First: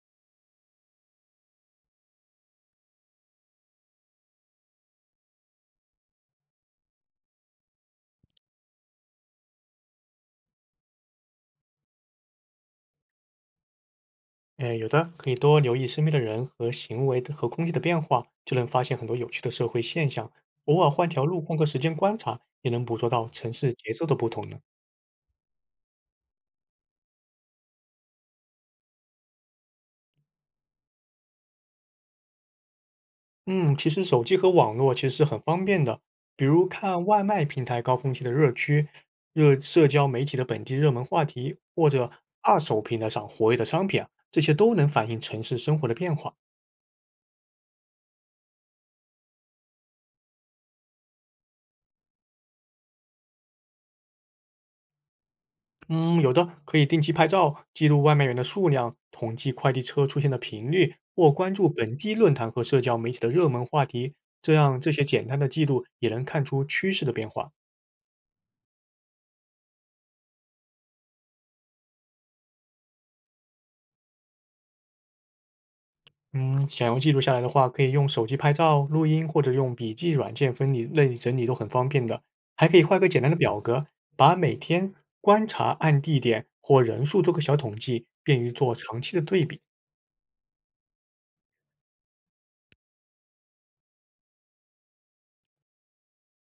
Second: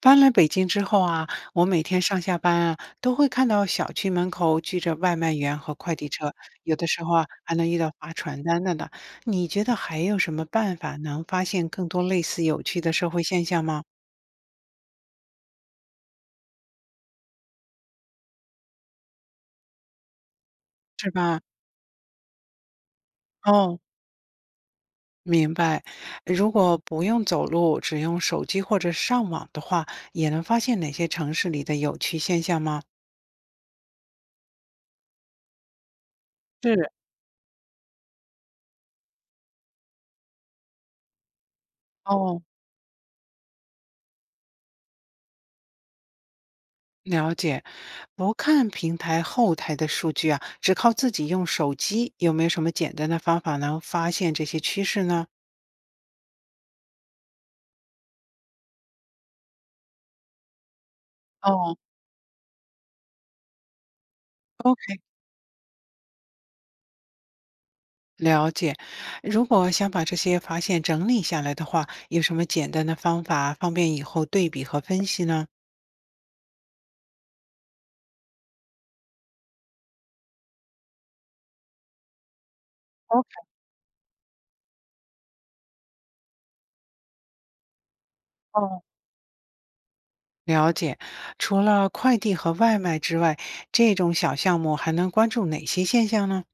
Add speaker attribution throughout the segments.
Speaker 1: 搬来北京之后啊，我每天上下班啊，都会看到小区门口聚着外卖员和快递车，有的时候啊，还能遇到发传单的呢。你觉得还有什么办法能发现更多类似有趣的社会现象吗？
Speaker 2: 哎，有的，可以多留意身边的人和行为的和空气的变化，就能发现很多有趣的社会现象。偶尔换
Speaker 1: 是
Speaker 2: 条路，
Speaker 1: 吧？
Speaker 2: 换个时间观察，也能捕捉到城市
Speaker 1: 哦，
Speaker 2: 节奏的不同呢。
Speaker 1: 明白。如果不用走路，只用手机或者上网的话，也能发现哪些城市里的有趣现象吗？
Speaker 2: 嗯，其实手机和网络其实是很方便的，比如
Speaker 1: 是。
Speaker 2: 看外卖平台高峰期的热区、热社交媒体的本地热门话题，或者
Speaker 1: 哦。
Speaker 2: 二手平台上活跃的商品啊，这些都能反映城市生活的变化。
Speaker 1: 了解，不看平台后台的数据啊，只靠自己用手机，有没有什么简单的方法能发现这些趋势呢？
Speaker 2: 嗯，有的可以定期拍照，记录外卖员的数量，统计快递车出现的频率，或关注
Speaker 1: 哦，
Speaker 2: 本地论坛和社交媒体的热门话题。这样这
Speaker 1: OK，
Speaker 2: 些简单的记录也能看出趋势的变化。
Speaker 1: 了解。如果想把这些发现整理下来的话，有什么简单的方法方便以后对比和分析呢？
Speaker 2: 嗯，想要记录下来的话，可以用手机拍照、录音或者用笔记软件分离类整理都很方便的。还可以画个简
Speaker 1: 哦，
Speaker 2: 单的表格，把每天观察按地点或人数做个小统计，便于做
Speaker 1: 哦，
Speaker 2: 长期的对比。
Speaker 1: 了解，除了快递和外卖之外，这种小项目还能关注哪些现象呢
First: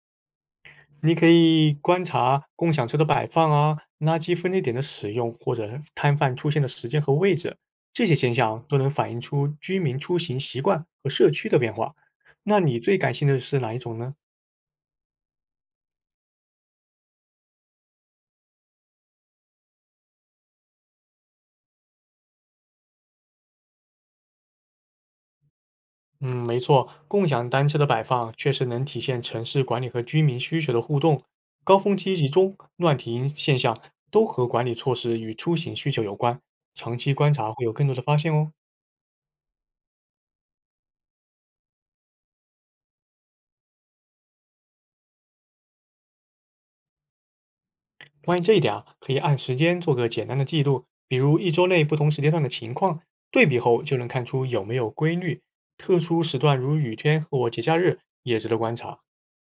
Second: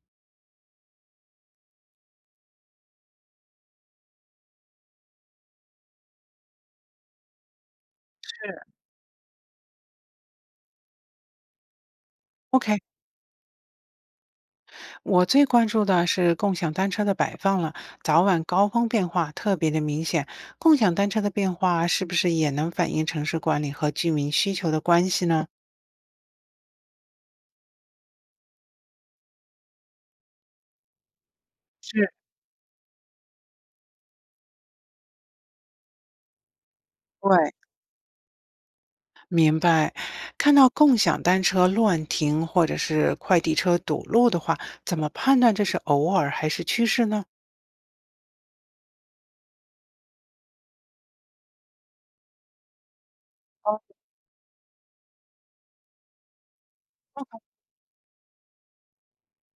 Speaker 2: 你可以观察共享车的摆放啊、垃圾分类点的使用，或者摊贩出现的时间和位置，这些现象都能反映出居民出行习惯和社区的变化。那你
Speaker 1: ？OK。
Speaker 2: 最感兴趣的是哪一种呢？
Speaker 1: 我最关注的是共享单车的摆放了，早晚高峰变化特别的明显。共享单车的变化是不是也能反映城市管理和居民需求的关系呢？
Speaker 2: 嗯，没错，共享单车的摆放确实能体现城市管理和居民需求的互动。高峰
Speaker 1: 是，
Speaker 2: 期集中、乱停现象都和管理措施与出行需求有关，长期观察
Speaker 1: 对，
Speaker 2: 会有更多的发现哦。
Speaker 1: 明白。看到共享单车乱停或者是快递车堵路的话，怎么判断这是偶尔还是趋势呢？
Speaker 2: 关于这一点啊，可以按时间做个简单的记录，比如一周内不同时间段的情况，对比后就
Speaker 1: 哦，
Speaker 2: 能看出有没有规律。特殊时段如雨天或节假日也值得观察。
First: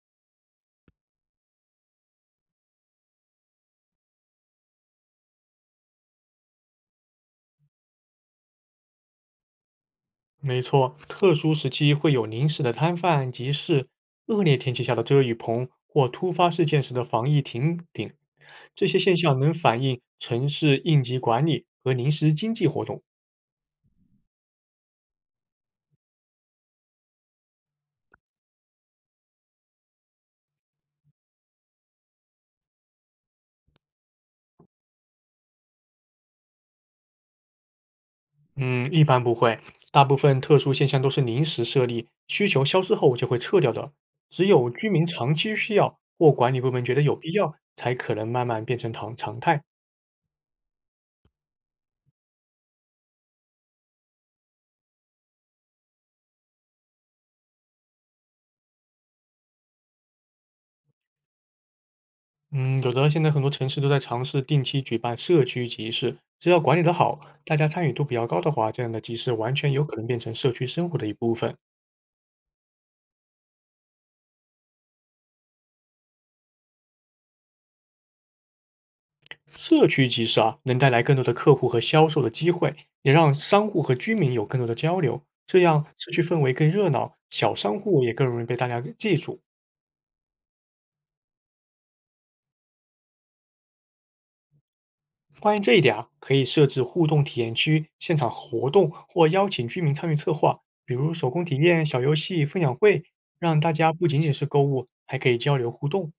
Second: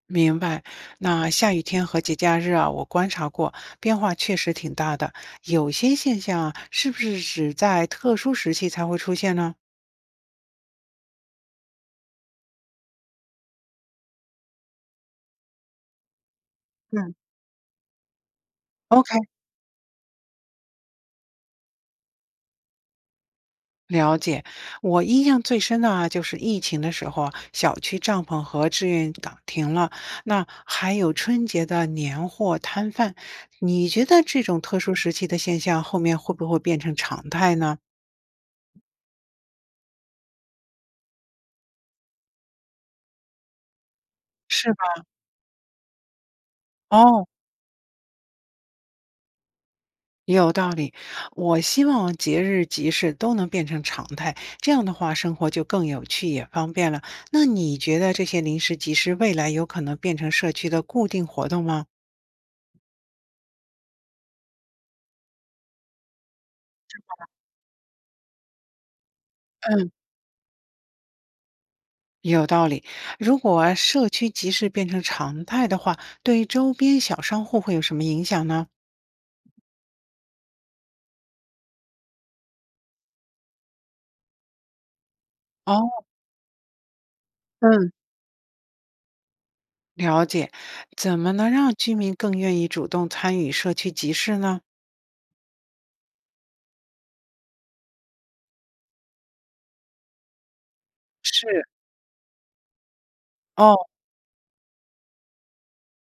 Speaker 1: 明白。那下雨天和节假日啊，我观察过，变化确实挺大的。有些现象啊是不是只在特殊时期才会出现呢？
Speaker 2: 没错，特殊时期会有临时的摊贩、集市，恶劣天气下的遮雨棚或突发事件时的
Speaker 1: 嗯，
Speaker 2: 防疫停顶，这些现
Speaker 1: ？OK，
Speaker 2: 象能反映城市应急管理和临时经济活动。
Speaker 1: 了解。我印象最深的啊，就是疫情的时候啊小区帐篷和志愿岗停了，那还有春节的年货摊贩。你觉得这种特殊时期的现象后面会不会变成常态呢？
Speaker 2: 嗯，一般不会，大部分特殊现象都是临时设立，需求消失后就会撤掉的。只有
Speaker 1: 是
Speaker 2: 居
Speaker 1: 吧？
Speaker 2: 民长期需要或管理部门觉得有
Speaker 1: 哦，
Speaker 2: 必要，才可能慢慢变成常常态。
Speaker 1: 也有道理，我希望节日集市都能变成常态，这样的话生活就更有趣也方便了。那你觉得这些临时集市未来有可能变成社区的固定活动吗？
Speaker 2: 嗯，有的现在很多城市都在尝试定期举办社区集市，只要管理得好，大家参与度比较高的话，这样的集市完全有
Speaker 1: 嗯，
Speaker 2: 可能变成社区生活的一部分。
Speaker 1: 也有道理，如果社区集市变成常态的话，对周边小商户会有什么影响呢？
Speaker 2: 社区集市啊，能带来更多的客户和销售的机会，也让商户和居民有更多的交流，这
Speaker 1: 哦，
Speaker 2: 样社区氛围更热闹，小商
Speaker 1: 嗯，
Speaker 2: 户也更容易被大家给记住。
Speaker 1: 了解，怎么能让居民更愿意主动参与社区集市呢？
Speaker 2: 关于这一点啊，可以设置互动体验区、现场活动或邀请居民参与策划，比如手工体
Speaker 1: 是。
Speaker 2: 验、小游戏、分享会，让大
Speaker 1: 哦，
Speaker 2: 家不仅仅是购物，还可以交流互动。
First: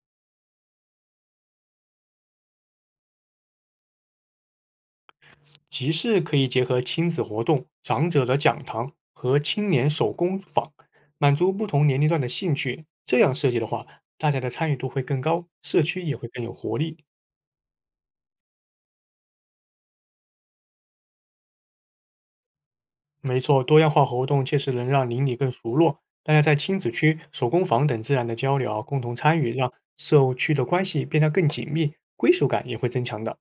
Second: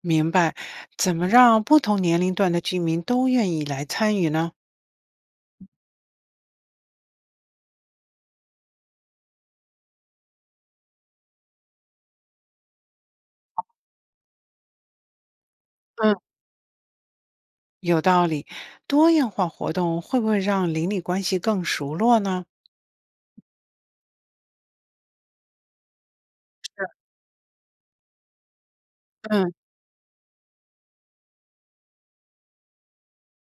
Speaker 1: 明白，怎么让不同年龄段的居民都愿意来参与呢？
Speaker 2: 集市可以结合亲子活动、长者的讲堂和青年手工坊，满足不同年龄段的兴趣。这样设计的话，大家的参与度会更高，社区
Speaker 1: 嗯，
Speaker 2: 也会更有活力。
Speaker 1: 有道理，多样化活动会不会让邻里关系更熟络呢？
Speaker 2: 没错，多样化活动确实能让邻里更熟络。大家在亲子区、手工坊等自然的交流啊，共同参与，
Speaker 1: 嗯，
Speaker 2: 让社区的关系变得更紧密，归属感也会增强的。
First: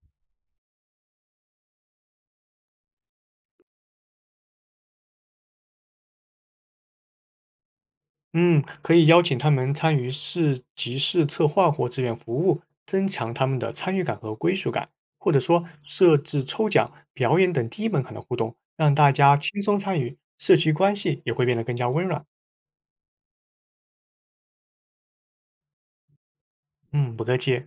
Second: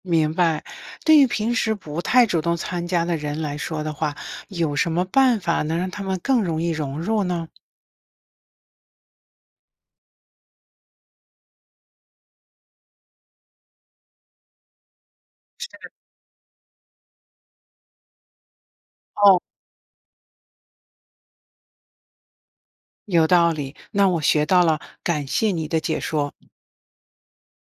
Speaker 1: 明白，对于平时不太主动参加的人来说的话，有什么办法能让他们更容易融入呢？
Speaker 2: 嗯，可以邀请他们参与市集市策划或志愿服务，增强他们的参与感和归属感，或者说设置抽奖、表演等低门槛的互动，让大家
Speaker 1: 哦，
Speaker 2: 轻松参与，社区关系也会变得更加温暖。
Speaker 1: 有道理，那我学到了，感谢你的解说。
Speaker 2: 嗯，不客气。